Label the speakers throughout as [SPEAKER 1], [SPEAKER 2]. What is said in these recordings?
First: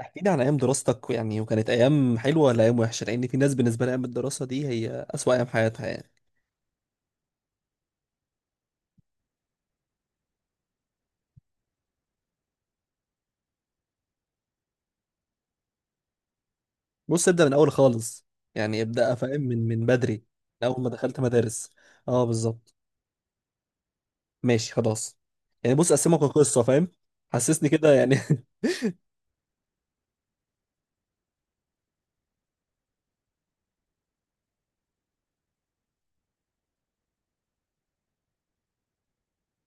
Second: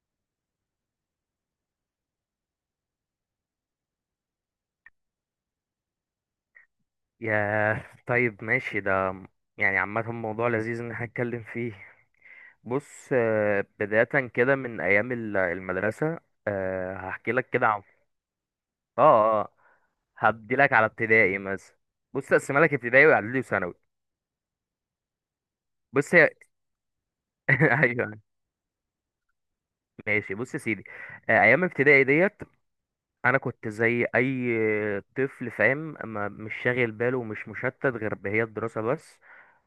[SPEAKER 1] احكي لي عن ايام دراستك يعني، وكانت ايام حلوه ولا ايام وحشه؟ لان في ناس بالنسبه لها ايام الدراسه دي هي اسوأ ايام حياتها يعني.
[SPEAKER 2] ياه، طيب، ماشي ده. يعني عامة، موضوع لذيذ إن احنا نتكلم فيه. بص، بداية كده من أيام المدرسة.
[SPEAKER 1] بص
[SPEAKER 2] هحكي
[SPEAKER 1] ابدا
[SPEAKER 2] لك
[SPEAKER 1] من
[SPEAKER 2] كده
[SPEAKER 1] اول
[SPEAKER 2] عن.
[SPEAKER 1] خالص، يعني
[SPEAKER 2] اه،
[SPEAKER 1] ابدا فاهم،
[SPEAKER 2] اه،
[SPEAKER 1] من بدري،
[SPEAKER 2] هبدي
[SPEAKER 1] من
[SPEAKER 2] لك
[SPEAKER 1] اول
[SPEAKER 2] على
[SPEAKER 1] ما دخلت
[SPEAKER 2] ابتدائي
[SPEAKER 1] مدارس.
[SPEAKER 2] مثلا.
[SPEAKER 1] اه
[SPEAKER 2] بص، أقسمها
[SPEAKER 1] بالظبط،
[SPEAKER 2] لك ابتدائي وإعدادي وثانوي.
[SPEAKER 1] ماشي خلاص. يعني بص
[SPEAKER 2] بص،
[SPEAKER 1] اقسمك القصه فاهم، حسسني كده
[SPEAKER 2] أيوه.
[SPEAKER 1] يعني.
[SPEAKER 2] ماشي، بص يا سيدي. أيام ابتدائي ديت، انا كنت زي اي طفل، فاهم، ما مش شاغل باله ومش مشتت غير بهي الدراسه بس.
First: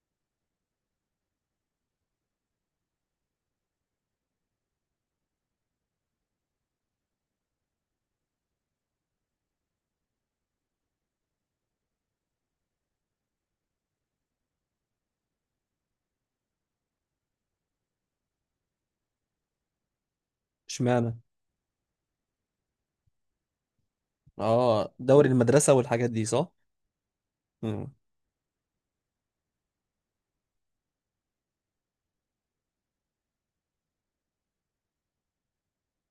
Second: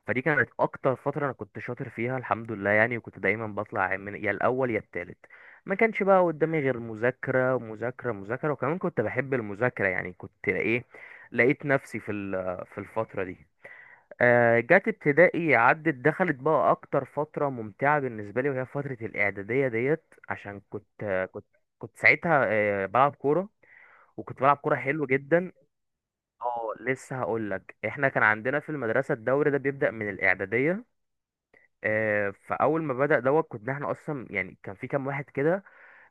[SPEAKER 2] فدي كانت اكتر فتره انا كنت شاطر فيها، الحمد لله، يعني، وكنت دايما بطلع من يا الاول يا التالت. ما كانش بقى قدامي غير مذاكره مذاكره مذاكره، وكمان كنت بحب المذاكره، يعني كنت ايه. لقيت نفسي في الفتره دي. جت ابتدائي، عدت دخلت بقى اكتر فتره ممتعه بالنسبه لي، وهي فتره الاعداديه ديت، عشان
[SPEAKER 1] اشمعنى؟
[SPEAKER 2] كنت كنت ساعتها بلعب كوره، وكنت بلعب كوره
[SPEAKER 1] اه،
[SPEAKER 2] حلو
[SPEAKER 1] دوري
[SPEAKER 2] جدا.
[SPEAKER 1] المدرسه والحاجات دي، صح.
[SPEAKER 2] اه، لسه هقول لك،
[SPEAKER 1] مم.
[SPEAKER 2] احنا كان عندنا في المدرسه الدوري ده بيبدا من الاعداديه. فاول ما بدا دوت، كنا احنا اصلا يعني، كان في كام واحد كده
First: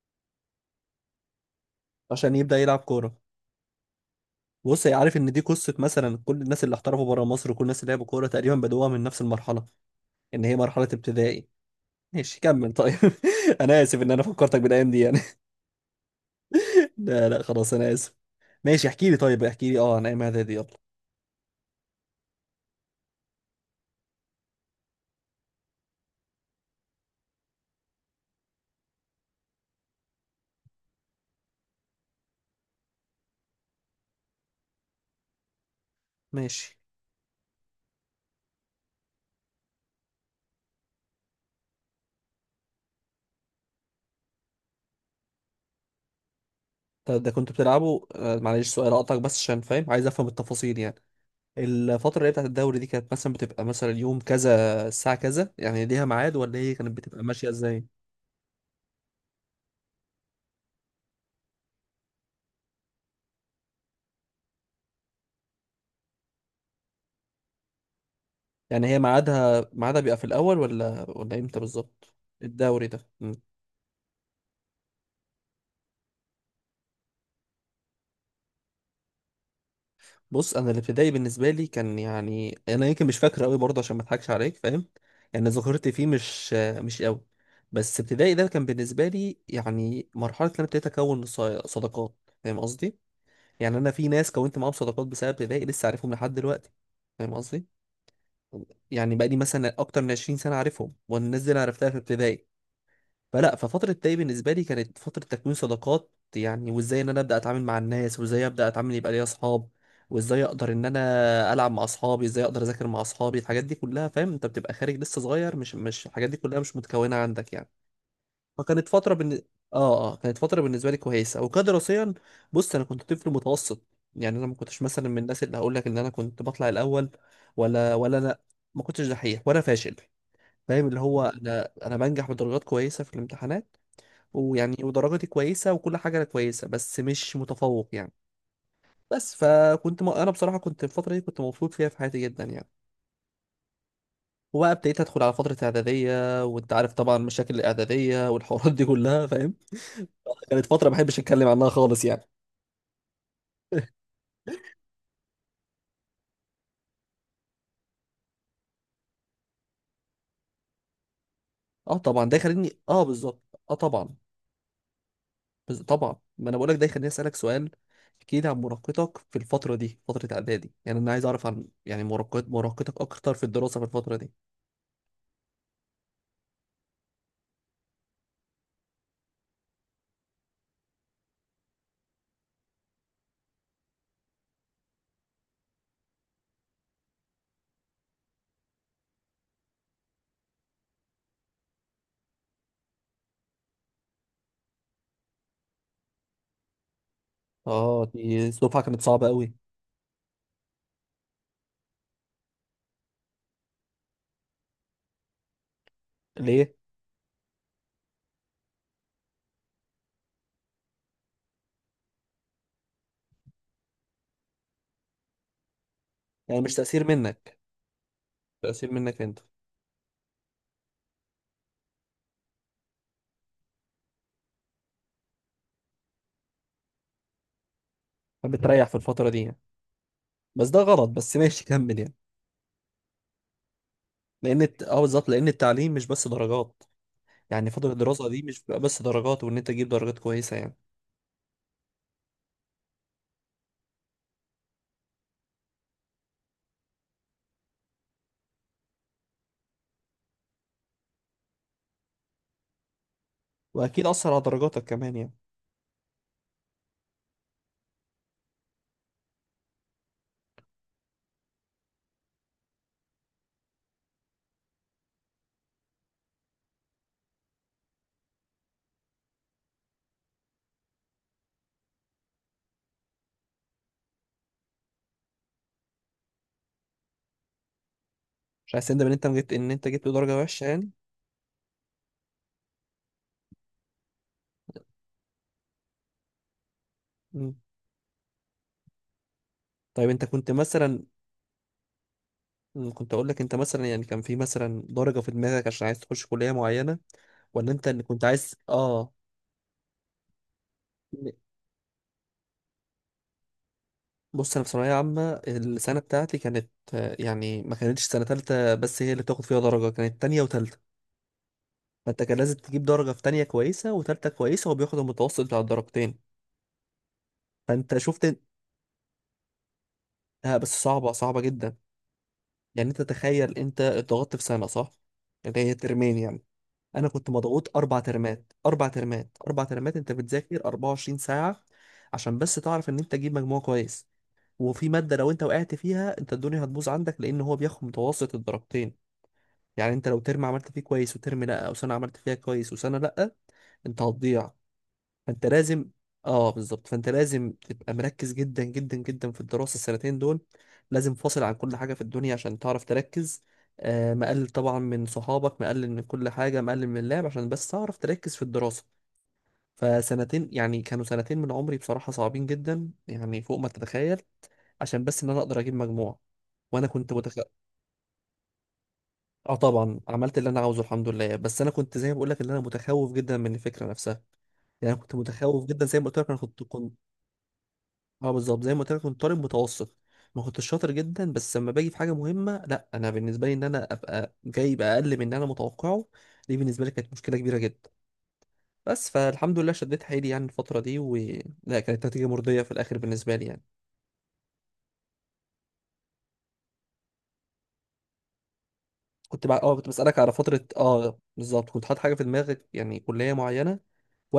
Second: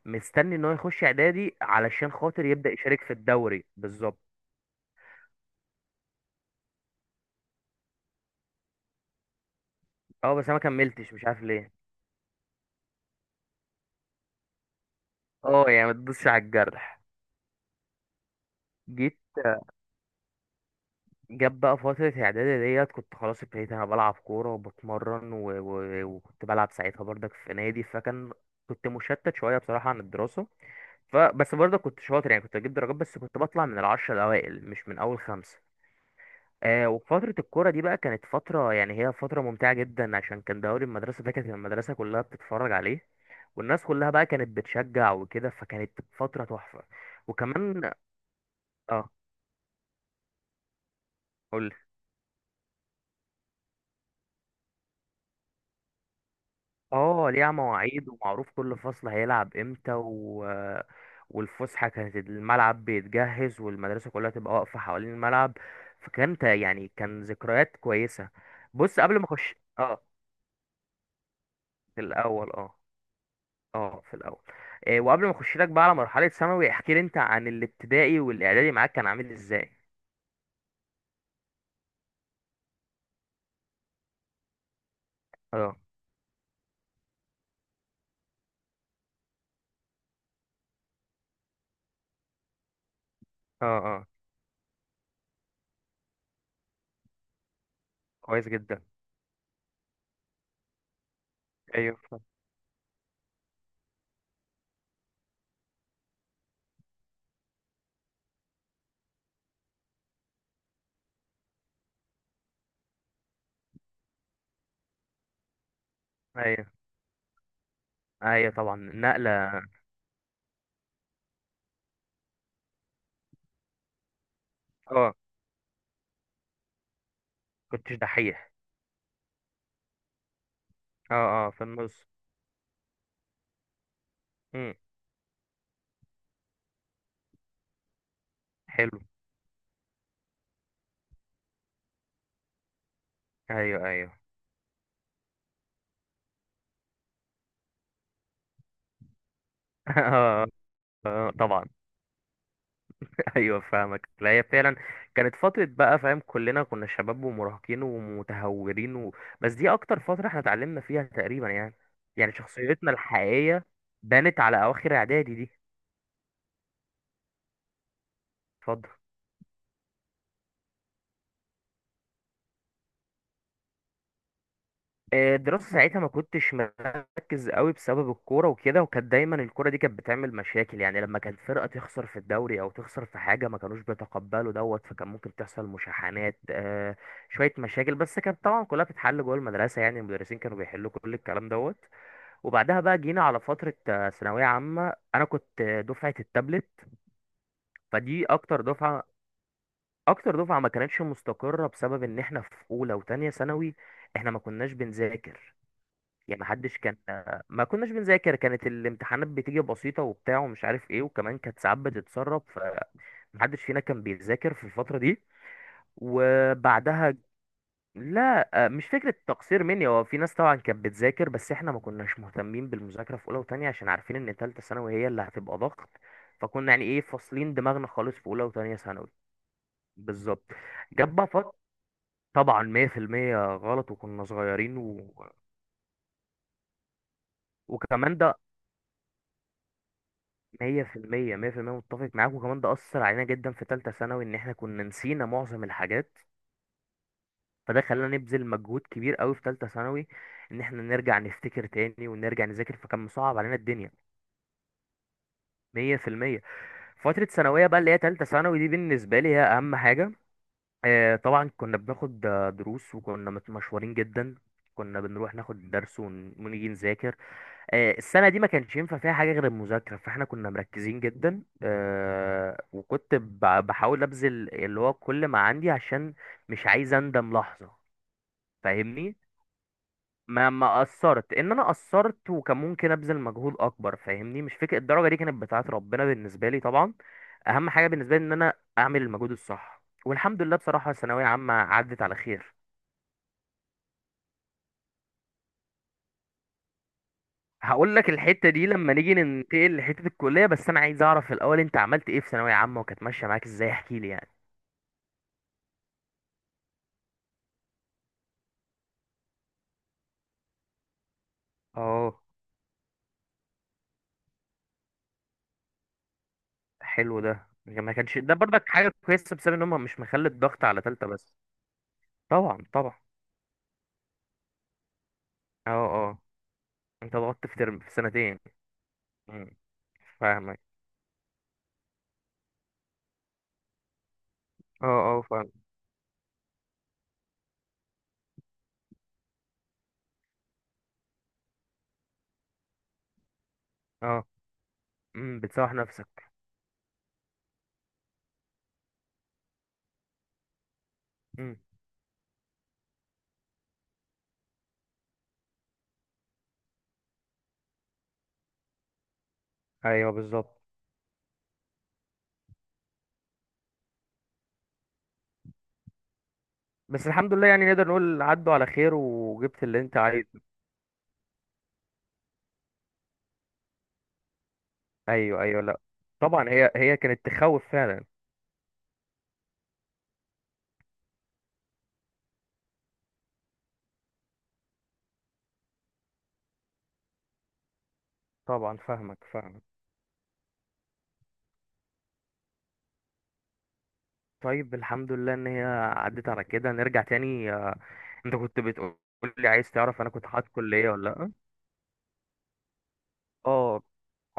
[SPEAKER 2] مستني ان هو يخش اعدادي علشان
[SPEAKER 1] عشان
[SPEAKER 2] خاطر
[SPEAKER 1] يبدا
[SPEAKER 2] يبدا
[SPEAKER 1] يلعب
[SPEAKER 2] يشارك في
[SPEAKER 1] كوره.
[SPEAKER 2] الدوري، بالظبط.
[SPEAKER 1] بص، هي عارف ان دي قصه، مثلا كل الناس اللي احترفوا بره مصر وكل الناس اللي لعبوا كوره تقريبا بدوها من نفس المرحله،
[SPEAKER 2] اه،
[SPEAKER 1] ان
[SPEAKER 2] بس انا
[SPEAKER 1] هي
[SPEAKER 2] ما
[SPEAKER 1] مرحله
[SPEAKER 2] كملتش، مش عارف
[SPEAKER 1] ابتدائي.
[SPEAKER 2] ليه.
[SPEAKER 1] ماشي كمل طيب. انا اسف ان انا فكرتك بالايام دي يعني.
[SPEAKER 2] اه، يعني ما تدوسش على الجرح.
[SPEAKER 1] لا لا، خلاص انا اسف. ماشي، احكي لي
[SPEAKER 2] جيت
[SPEAKER 1] طيب، احكي لي اه عن ايام اعدادي يلا.
[SPEAKER 2] جاب بقى فترة إعدادي ديت، كنت خلاص ابتديت أنا بلعب كورة وبتمرن وكنت بلعب ساعتها برضك في نادي، فكان كنت مشتت شوية بصراحة عن الدراسة. بس برضه كنت شاطر، يعني كنت اجيب درجات، بس كنت بطلع من العشرة الاوائل مش من اول خمسة.
[SPEAKER 1] ماشي.
[SPEAKER 2] وفترة الكورة دي بقى كانت فترة، يعني هي فترة ممتعة جدا، عشان كان دوري المدرسة ده، كانت المدرسة كلها بتتفرج عليه والناس كلها بقى كانت بتشجع وكده، فكانت فترة تحفة.
[SPEAKER 1] طب ده كنت
[SPEAKER 2] وكمان،
[SPEAKER 1] بتلعبه، معلش سؤال
[SPEAKER 2] اه،
[SPEAKER 1] اقطعك بس عشان فاهم، عايز افهم التفاصيل يعني.
[SPEAKER 2] قول.
[SPEAKER 1] الفترة اللي هي بتاعت الدوري دي كانت مثلا بتبقى مثلا يوم كذا الساعة كذا، يعني ليها ميعاد، ولا هي كانت بتبقى
[SPEAKER 2] اه،
[SPEAKER 1] ماشية
[SPEAKER 2] ليها
[SPEAKER 1] ازاي؟
[SPEAKER 2] مواعيد ومعروف كل فصل هيلعب امتى. والفسحة كانت الملعب بيتجهز والمدرسة كلها تبقى واقفة حوالين الملعب، فكانت يعني كان ذكريات كويسة.
[SPEAKER 1] يعني هي
[SPEAKER 2] بص، قبل ما اخش،
[SPEAKER 1] ميعادها
[SPEAKER 2] اه.
[SPEAKER 1] بيبقى في الاول ولا امتى
[SPEAKER 2] في
[SPEAKER 1] بالظبط
[SPEAKER 2] الاول، اه.
[SPEAKER 1] الدوري ده؟
[SPEAKER 2] اه، في الاول. إيه، وقبل ما اخش لك بقى على مرحلة ثانوي، احكي لي انت عن الابتدائي والاعدادي معاك كان عامل ازاي؟
[SPEAKER 1] بص انا الابتدائي بالنسبه لي كان يعني، انا يمكن مش فاكره قوي برضه عشان ما اضحكش عليك فاهم، يعني
[SPEAKER 2] اه،
[SPEAKER 1] ذاكرتي فيه مش قوي. بس ابتدائي ده كان بالنسبه لي يعني مرحله ان انا ابتديت اكون صداقات، فاهم قصدي؟
[SPEAKER 2] اه،
[SPEAKER 1] يعني انا
[SPEAKER 2] اه،
[SPEAKER 1] في ناس كونت معاهم صداقات بسبب ابتدائي لسه عارفهم لحد دلوقتي، فاهم قصدي؟
[SPEAKER 2] كويس جدا.
[SPEAKER 1] يعني بقى لي مثلا اكتر من 20 سنه عارفهم، والناس دي انا عرفتها في
[SPEAKER 2] ايوه.
[SPEAKER 1] ابتدائي. فلا، ففترة داي بالنسبة لي كانت فترة تكوين صداقات يعني، وازاي ان انا ابدا اتعامل مع الناس، وازاي ابدا اتعامل يبقى ليا اصحاب، وازاي اقدر ان انا العب مع اصحابي، ازاي اقدر اذاكر مع اصحابي، الحاجات دي كلها فاهم؟ انت بتبقى خارج لسه صغير، مش الحاجات دي كلها
[SPEAKER 2] ايوه،
[SPEAKER 1] مش متكونة عندك يعني.
[SPEAKER 2] ايوه، طبعا
[SPEAKER 1] فكانت فترة بن...
[SPEAKER 2] نقلة.
[SPEAKER 1] اه اه كانت فترة بالنسبة لي كويسة، وكدراسيا بص انا كنت طفل متوسط، يعني انا ما كنتش مثلا
[SPEAKER 2] اه،
[SPEAKER 1] من الناس اللي هقول لك ان انا كنت بطلع الاول
[SPEAKER 2] كنتش
[SPEAKER 1] ولا انا،
[SPEAKER 2] دحيح.
[SPEAKER 1] ما كنتش دحيح ولا فاشل، فاهم اللي
[SPEAKER 2] اه،
[SPEAKER 1] هو
[SPEAKER 2] اه، في
[SPEAKER 1] انا
[SPEAKER 2] النص.
[SPEAKER 1] بنجح بدرجات كويسة في الامتحانات،
[SPEAKER 2] امم
[SPEAKER 1] ويعني ودرجتي كويسة وكل حاجة أنا كويسة، بس مش متفوق يعني.
[SPEAKER 2] حلو.
[SPEAKER 1] أنا بصراحة كنت الفترة دي كنت مبسوط فيها في حياتي جدا يعني.
[SPEAKER 2] ايوه، ايوه.
[SPEAKER 1] وبقى ابتديت أدخل على فترة إعدادية، وأنت عارف طبعا مشاكل الإعدادية والحوارات دي كلها فاهم،
[SPEAKER 2] آه،
[SPEAKER 1] كانت فترة ما بحبش
[SPEAKER 2] آه،
[SPEAKER 1] أتكلم
[SPEAKER 2] طبعا.
[SPEAKER 1] عنها خالص يعني.
[SPEAKER 2] ايوه، فاهمك. لا، هي فعلا كانت فتره بقى، فاهم، كلنا كنا شباب ومراهقين ومتهورين. بس دي اكتر فتره احنا اتعلمنا فيها تقريبا يعني.
[SPEAKER 1] أه طبعا،
[SPEAKER 2] يعني
[SPEAKER 1] ده يخليني
[SPEAKER 2] شخصيتنا
[SPEAKER 1] أه بالظبط.
[SPEAKER 2] الحقيقيه
[SPEAKER 1] أه طبعا.
[SPEAKER 2] بانت على اواخر اعدادي دي.
[SPEAKER 1] طبعا ما أنا بقول لك ده يخليني أسألك سؤال. احكي لي عن
[SPEAKER 2] اتفضل.
[SPEAKER 1] مراهقتك في الفترة دي، فترة إعدادي يعني، أنا عايز أعرف عن يعني مراهقتك أكتر في الدراسة في الفترة دي.
[SPEAKER 2] الدراسة ساعتها ما كنتش مركز قوي بسبب الكورة وكده، وكانت دايما الكورة دي كانت بتعمل مشاكل، يعني لما كانت فرقة تخسر في الدوري أو تخسر في حاجة ما كانوش بيتقبلوا دوت، فكان ممكن تحصل مشاحنات، شوية مشاكل، بس كانت طبعا كلها بتتحل جوه المدرسة، يعني المدرسين كانوا بيحلوا كل الكلام دوت. وبعدها بقى جينا على فترة ثانوية عامة. أنا كنت دفعة التابلت.
[SPEAKER 1] أه
[SPEAKER 2] فدي
[SPEAKER 1] دي
[SPEAKER 2] أكتر
[SPEAKER 1] الدفعة كانت
[SPEAKER 2] دفعة
[SPEAKER 1] صعبة أوي.
[SPEAKER 2] أكتر دفعة ما كانتش مستقرة بسبب إن إحنا في أولى وتانية ثانوي. إحنا ما كناش بنذاكر، يعني
[SPEAKER 1] ليه؟
[SPEAKER 2] محدش كان. ما كناش بنذاكر، كانت الامتحانات بتيجي بسيطة وبتاع ومش عارف ايه، وكمان كانت ساعات بتتسرب، فمحدش فينا كان بيذاكر في الفترة دي.
[SPEAKER 1] يعني مش تأثير
[SPEAKER 2] وبعدها.
[SPEAKER 1] منك؟
[SPEAKER 2] لا، مش
[SPEAKER 1] تأثير
[SPEAKER 2] فكرة
[SPEAKER 1] منك انت.
[SPEAKER 2] تقصير مني، هو في ناس طبعا كانت بتذاكر، بس احنا ما كناش مهتمين بالمذاكرة في أولى وتانية عشان عارفين إن تالتة ثانوي هي اللي هتبقى ضغط. فكنا يعني ايه، فاصلين دماغنا خالص في أولى وتانية
[SPEAKER 1] فبتريح في
[SPEAKER 2] ثانوي.
[SPEAKER 1] الفترة دي يعني.
[SPEAKER 2] بالظبط.
[SPEAKER 1] بس ده غلط،
[SPEAKER 2] جاب بقى
[SPEAKER 1] بس
[SPEAKER 2] فت-
[SPEAKER 1] ماشي كمل يعني.
[SPEAKER 2] طبعا 100% غلط، وكنا
[SPEAKER 1] لأن
[SPEAKER 2] صغيرين
[SPEAKER 1] اه
[SPEAKER 2] و...
[SPEAKER 1] بالظبط، لأن التعليم مش بس درجات، يعني فترة
[SPEAKER 2] وكمان
[SPEAKER 1] الدراسة
[SPEAKER 2] ده
[SPEAKER 1] دي مش بتبقى بس درجات، وإن أنت تجيب درجات كويسة يعني.
[SPEAKER 2] مية في المية، مية في المية متفق معاك، وكمان ده أثر علينا جدا في تالتة ثانوي، إن إحنا كنا نسينا معظم الحاجات، فده خلانا نبذل مجهود كبير أوي في تالتة ثانوي، إن إحنا نرجع نفتكر تاني ونرجع نذاكر، فكان مصعب علينا الدنيا.
[SPEAKER 1] وأكيد أثر على درجاتك كمان يعني.
[SPEAKER 2] مية في المية. فترة ثانوية بقى، اللي هي تالتة ثانوي دي، بالنسبة لي هي أهم حاجة. طبعا كنا بناخد دروس، وكنا مشوارين جدا، كنا بنروح ناخد درس ونيجي نذاكر. السنة دي ما كانش ينفع فيها حاجة غير المذاكرة، فاحنا كنا مركزين جدا. وكنت بحاول ابذل اللي هو كل ما عندي، عشان مش عايز اندم لحظة،
[SPEAKER 1] مش عايز تندم إن
[SPEAKER 2] فاهمني.
[SPEAKER 1] أنت جبت درجة
[SPEAKER 2] ما
[SPEAKER 1] وحشة
[SPEAKER 2] ما
[SPEAKER 1] يعني.
[SPEAKER 2] قصرت، ان انا قصرت وكان ممكن ابذل مجهود اكبر، فاهمني، مش فكرة الدرجة دي، كانت بتاعت ربنا بالنسبة لي طبعا.
[SPEAKER 1] مم.
[SPEAKER 2] اهم حاجة بالنسبة لي ان انا اعمل المجهود الصح،
[SPEAKER 1] طيب أنت
[SPEAKER 2] والحمد
[SPEAKER 1] كنت
[SPEAKER 2] لله، بصراحة
[SPEAKER 1] مثلا،
[SPEAKER 2] ثانوية عامة عدت على خير.
[SPEAKER 1] كنت أقول لك أنت مثلا يعني كان في مثلا درجة في دماغك عشان عايز تخش كلية معينة، ولا أنت
[SPEAKER 2] هقول
[SPEAKER 1] اللي
[SPEAKER 2] لك
[SPEAKER 1] كنت
[SPEAKER 2] الحتة
[SPEAKER 1] عايز
[SPEAKER 2] دي لما نيجي ننتقل لحتة الكلية، بس أنا عايز أعرف الأول أنت عملت إيه في ثانوية عامة وكانت ماشية معاك إزاي، احكي لي يعني.
[SPEAKER 1] بص انا في ثانويه عامه، السنه بتاعتي كانت يعني ما كانتش سنه تالتة بس هي اللي بتاخد فيها درجه، كانت تانية وتالتة،
[SPEAKER 2] اه،
[SPEAKER 1] فانت كان لازم تجيب درجه في تانية كويسه وتالتة كويسه، وبياخد المتوسط بتاع الدرجتين،
[SPEAKER 2] حلو، ده ما
[SPEAKER 1] فانت
[SPEAKER 2] كانش ده
[SPEAKER 1] شفت؟
[SPEAKER 2] برضك حاجة كويسة بسبب إن هم مش مخلي الضغط على
[SPEAKER 1] بس
[SPEAKER 2] تالتة
[SPEAKER 1] صعبه
[SPEAKER 2] بس.
[SPEAKER 1] صعبه جدا.
[SPEAKER 2] طبعا،
[SPEAKER 1] يعني
[SPEAKER 2] طبعا.
[SPEAKER 1] انت تخيل انت اتضغطت في سنه، صح؟ اللي
[SPEAKER 2] أه،
[SPEAKER 1] هي ترمين
[SPEAKER 2] أه.
[SPEAKER 1] يعني، انا
[SPEAKER 2] أنت
[SPEAKER 1] كنت
[SPEAKER 2] ضغطت في
[SPEAKER 1] مضغوط
[SPEAKER 2] ترم في
[SPEAKER 1] اربع
[SPEAKER 2] سنتين.
[SPEAKER 1] ترمات اربع ترمات
[SPEAKER 2] مم.
[SPEAKER 1] اربع ترمات، انت
[SPEAKER 2] فاهمك.
[SPEAKER 1] بتذاكر 24 ساعه عشان بس تعرف ان انت تجيب مجموع كويس،
[SPEAKER 2] أه،
[SPEAKER 1] وفي ماده
[SPEAKER 2] أه،
[SPEAKER 1] لو انت
[SPEAKER 2] فاهم.
[SPEAKER 1] وقعت فيها، انت الدنيا هتبوظ عندك، لان هو بياخد متوسط الدرجتين. يعني انت لو ترم عملت فيه كويس وترم لا، او سنه عملت فيها كويس وسنه لا، انت
[SPEAKER 2] أه.
[SPEAKER 1] هتضيع. فانت
[SPEAKER 2] بتسوح
[SPEAKER 1] لازم،
[SPEAKER 2] نفسك.
[SPEAKER 1] اه بالظبط، فانت لازم تبقى مركز جدا جدا جدا في الدراسه السنتين دول، لازم فاصل عن
[SPEAKER 2] مم.
[SPEAKER 1] كل حاجه في الدنيا عشان تعرف تركز. مقلل طبعا من صحابك، مقلل من كل حاجه، مقلل من اللعب عشان بس تعرف تركز في الدراسه.
[SPEAKER 2] ايوه،
[SPEAKER 1] فسنتين
[SPEAKER 2] بالظبط.
[SPEAKER 1] يعني كانوا سنتين من عمري بصراحه صعبين جدا، يعني فوق ما تتخيل، عشان بس ان انا اقدر اجيب مجموع. وانا
[SPEAKER 2] بس
[SPEAKER 1] كنت متخ...
[SPEAKER 2] الحمد لله، يعني نقدر نقول عدوا على خير
[SPEAKER 1] اه
[SPEAKER 2] وجبت اللي أنت
[SPEAKER 1] طبعا عملت
[SPEAKER 2] عايزه.
[SPEAKER 1] اللي انا عاوزه الحمد لله، بس انا كنت زي ما بقول لك ان انا متخوف جدا من الفكره نفسها، يعني انا كنت
[SPEAKER 2] ايوه، ايوه،
[SPEAKER 1] متخوف
[SPEAKER 2] لا.
[SPEAKER 1] جدا، زي ما قلت لك انا
[SPEAKER 2] طبعا،
[SPEAKER 1] كنت
[SPEAKER 2] هي
[SPEAKER 1] كنت
[SPEAKER 2] هي كانت تخوف فعلا.
[SPEAKER 1] اه بالظبط زي ما قلت لك كنت طالب متوسط، ما كنتش شاطر جدا، بس لما باجي في حاجه مهمه، لا انا بالنسبه لي ان انا ابقى جايب اقل من اللي انا متوقعه، دي بالنسبه لي كانت مشكله كبيره جدا،
[SPEAKER 2] طبعا،
[SPEAKER 1] بس
[SPEAKER 2] فاهمك
[SPEAKER 1] فالحمد
[SPEAKER 2] فاهمك.
[SPEAKER 1] لله شديت حيلي يعني الفتره دي، و لا كانت نتيجه مرضيه في الاخر بالنسبه لي يعني.
[SPEAKER 2] طيب، الحمد لله ان هي عدت على كده. نرجع تاني، انت كنت بتقول
[SPEAKER 1] كنت
[SPEAKER 2] لي
[SPEAKER 1] بقى
[SPEAKER 2] عايز
[SPEAKER 1] كنت
[SPEAKER 2] تعرف انا
[SPEAKER 1] بسالك
[SPEAKER 2] كنت
[SPEAKER 1] على
[SPEAKER 2] حاطط
[SPEAKER 1] فتره،
[SPEAKER 2] كلية ولا
[SPEAKER 1] اه
[SPEAKER 2] لا.
[SPEAKER 1] بالظبط كنت حاطط حاجه في دماغك يعني كليه معينه،
[SPEAKER 2] اه،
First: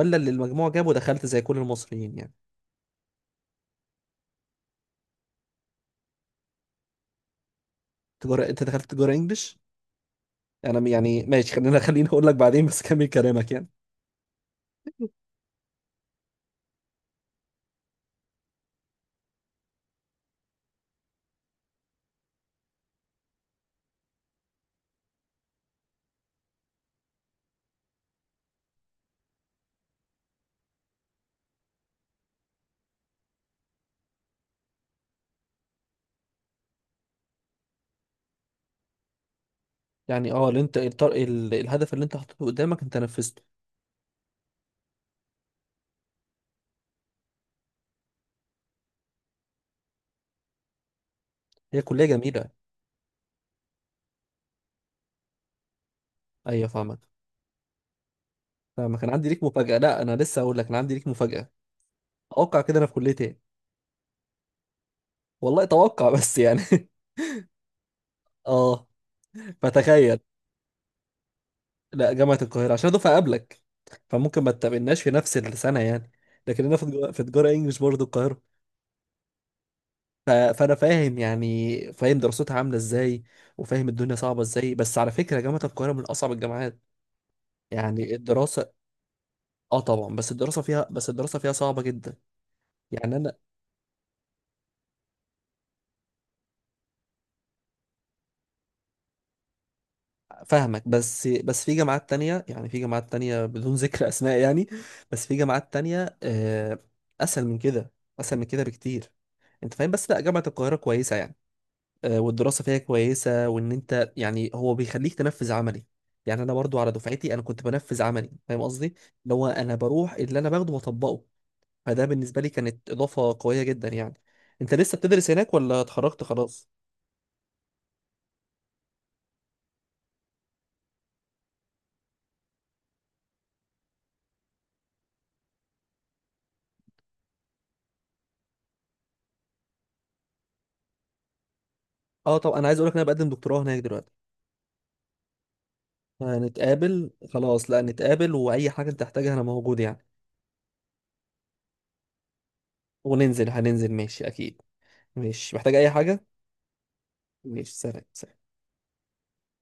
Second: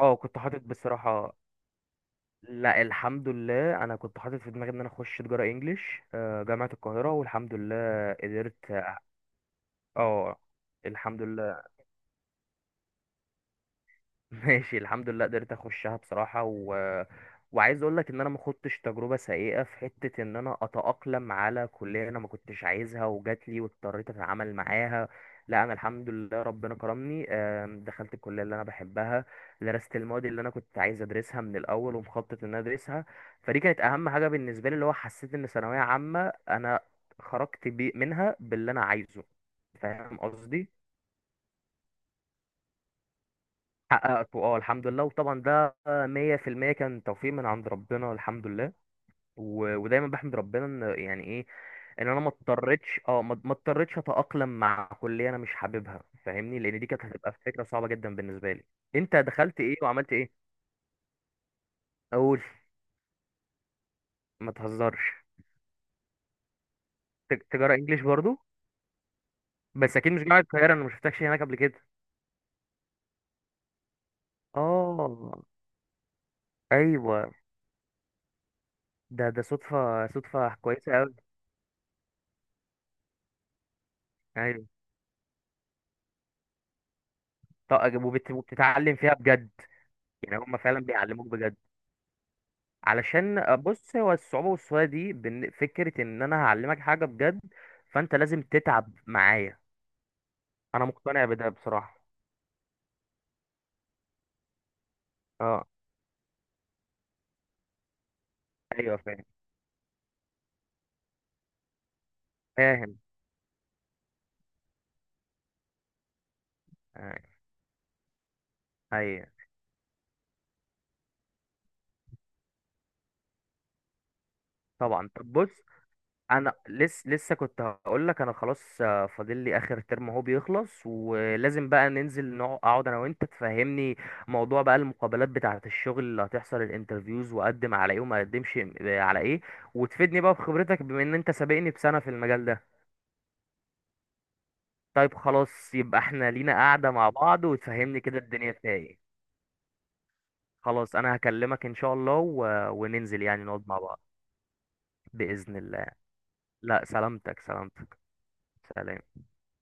[SPEAKER 2] اه،
[SPEAKER 1] اللي
[SPEAKER 2] كنت حاطط
[SPEAKER 1] المجموع جابه دخلت
[SPEAKER 2] بصراحة.
[SPEAKER 1] زي كل المصريين يعني.
[SPEAKER 2] لا، الحمد لله، انا كنت حاطط في دماغي ان انا اخش تجارة انجليش، جامعة القاهرة، والحمد لله
[SPEAKER 1] تجارة، انت
[SPEAKER 2] قدرت.
[SPEAKER 1] دخلت تجارة انجلش؟
[SPEAKER 2] اه،
[SPEAKER 1] انا يعني
[SPEAKER 2] الحمد
[SPEAKER 1] ماشي،
[SPEAKER 2] لله.
[SPEAKER 1] خليني اقول لك بعدين، بس كمل كلامك يعني.
[SPEAKER 2] ماشي، الحمد لله قدرت اخشها بصراحة. وعايز اقول لك ان انا ما خدتش تجربة سيئة في حتة ان انا اتأقلم على كلية انا ما كنتش عايزها وجات لي واضطريت اتعامل معاها. لا، انا الحمد لله ربنا كرمني. دخلت الكلية اللي انا بحبها، درست المواد اللي انا كنت عايز ادرسها من الاول، ومخطط ان انا ادرسها. فدي كانت اهم حاجة بالنسبة لي، اللي هو حسيت ان ثانوية عامة انا خرجت بي منها باللي انا عايزه، فاهم
[SPEAKER 1] يعني اللي
[SPEAKER 2] قصدي؟
[SPEAKER 1] انت الهدف اللي انت حطيته قدامك انت نفذته.
[SPEAKER 2] حققته، اه، الحمد لله. وطبعا ده مية في المية كان توفيق من عند ربنا، الحمد لله، ودايما بحمد ربنا ان يعني ايه.
[SPEAKER 1] هي كلية
[SPEAKER 2] ان انا ما
[SPEAKER 1] جميلة.
[SPEAKER 2] اضطريتش اه ما ما اضطريتش اتأقلم مع كلية انا مش حاببها، فاهمني،
[SPEAKER 1] ايوه
[SPEAKER 2] لان دي
[SPEAKER 1] فاهمك،
[SPEAKER 2] كانت هتبقى فكرة صعبة جدا بالنسبة لي.
[SPEAKER 1] فاهمك. انا
[SPEAKER 2] انت
[SPEAKER 1] عندي ليك
[SPEAKER 2] دخلت ايه
[SPEAKER 1] مفاجأة، لا
[SPEAKER 2] وعملت
[SPEAKER 1] انا
[SPEAKER 2] ايه؟
[SPEAKER 1] لسه هقول لك، انا عندي ليك مفاجأة.
[SPEAKER 2] اقول.
[SPEAKER 1] اتوقع كده انا في كلية ايه؟
[SPEAKER 2] ما تهزرش.
[SPEAKER 1] والله اتوقع بس يعني
[SPEAKER 2] تجارة انجليش برضو.
[SPEAKER 1] اه،
[SPEAKER 2] بس اكيد
[SPEAKER 1] فتخيل.
[SPEAKER 2] مش جامعة القاهرة، انا ما شفتكش هناك قبل كده.
[SPEAKER 1] لا جامعة القاهرة، عشان دفعة قبلك، فممكن ما تقابلناش في نفس
[SPEAKER 2] اه.
[SPEAKER 1] السنة يعني، لكن انا في تجارة في
[SPEAKER 2] ايوه،
[SPEAKER 1] تجارة انجلش برضه القاهرة.
[SPEAKER 2] ده صدفة صدفة
[SPEAKER 1] فانا
[SPEAKER 2] كويسة قوي.
[SPEAKER 1] فاهم يعني، فاهم دراستها عامله ازاي، وفاهم الدنيا صعبه
[SPEAKER 2] ايوه.
[SPEAKER 1] ازاي، بس على فكره جامعه القاهره من اصعب الجامعات.
[SPEAKER 2] طب،
[SPEAKER 1] يعني الدراسه
[SPEAKER 2] وبتتعلم فيها بجد؟
[SPEAKER 1] اه طبعا، بس
[SPEAKER 2] يعني هم
[SPEAKER 1] الدراسه
[SPEAKER 2] فعلا
[SPEAKER 1] فيها بس
[SPEAKER 2] بيعلموك
[SPEAKER 1] الدراسه فيها
[SPEAKER 2] بجد؟
[SPEAKER 1] صعبه جدا. يعني انا
[SPEAKER 2] علشان بص، هو الصعوبة والسهولة دي فكرة ان انا هعلمك حاجة بجد، فانت لازم تتعب معايا. انا
[SPEAKER 1] فاهمك،
[SPEAKER 2] مقتنع
[SPEAKER 1] بس
[SPEAKER 2] بده
[SPEAKER 1] بس في
[SPEAKER 2] بصراحة.
[SPEAKER 1] جامعات تانية، يعني في جامعات تانية بدون ذكر اسماء يعني، بس في
[SPEAKER 2] اه.
[SPEAKER 1] جامعات تانية اسهل من كده، اسهل من كده
[SPEAKER 2] ايوه،
[SPEAKER 1] بكتير.
[SPEAKER 2] فاهم
[SPEAKER 1] انت فاهم؟ بس لا جامعه القاهره كويسه يعني، والدراسة فيها
[SPEAKER 2] فاهم.
[SPEAKER 1] كويسة، وإن أنت يعني هو بيخليك تنفذ عملي، يعني أنا برضو على
[SPEAKER 2] آه.
[SPEAKER 1] دفعتي أنا كنت بنفذ عملي، فاهم قصدي؟ اللي
[SPEAKER 2] ايوه.
[SPEAKER 1] هو أنا بروح اللي أنا باخده وأطبقه، فده بالنسبة لي كانت إضافة قوية جدا يعني. أنت لسه
[SPEAKER 2] طبعا.
[SPEAKER 1] بتدرس
[SPEAKER 2] طب بص،
[SPEAKER 1] هناك ولا اتخرجت
[SPEAKER 2] انا
[SPEAKER 1] خلاص؟
[SPEAKER 2] لسه كنت هقول لك انا خلاص، فاضل لي اخر ترم اهو بيخلص، ولازم بقى ننزل اقعد انا وانت تفهمني موضوع بقى المقابلات بتاعة الشغل اللي هتحصل، الانترفيوز، واقدم على ايه وما اقدمش على ايه، وتفيدني بقى بخبرتك بما ان انت سابقني بسنة في
[SPEAKER 1] أه
[SPEAKER 2] المجال
[SPEAKER 1] طب أنا
[SPEAKER 2] ده.
[SPEAKER 1] عايز أقولك إن أنا بقدم دكتوراه هناك دلوقتي.
[SPEAKER 2] طيب، خلاص، يبقى احنا لينا قاعدة
[SPEAKER 1] هنتقابل
[SPEAKER 2] مع بعض
[SPEAKER 1] خلاص، لا
[SPEAKER 2] وتفهمني كده
[SPEAKER 1] نتقابل،
[SPEAKER 2] الدنيا
[SPEAKER 1] وأي
[SPEAKER 2] فيها
[SPEAKER 1] حاجة
[SPEAKER 2] ايه.
[SPEAKER 1] أنت تحتاجها أنا موجود يعني.
[SPEAKER 2] خلاص، انا هكلمك ان شاء الله. وننزل يعني
[SPEAKER 1] وننزل،
[SPEAKER 2] نقعد مع
[SPEAKER 1] هننزل
[SPEAKER 2] بعض،
[SPEAKER 1] ماشي أكيد. ماشي،
[SPEAKER 2] بإذن
[SPEAKER 1] محتاج
[SPEAKER 2] الله.
[SPEAKER 1] أي حاجة؟
[SPEAKER 2] لا، سلامتك
[SPEAKER 1] ماشي
[SPEAKER 2] سلامتك.
[SPEAKER 1] سلام سلام.
[SPEAKER 2] سلام.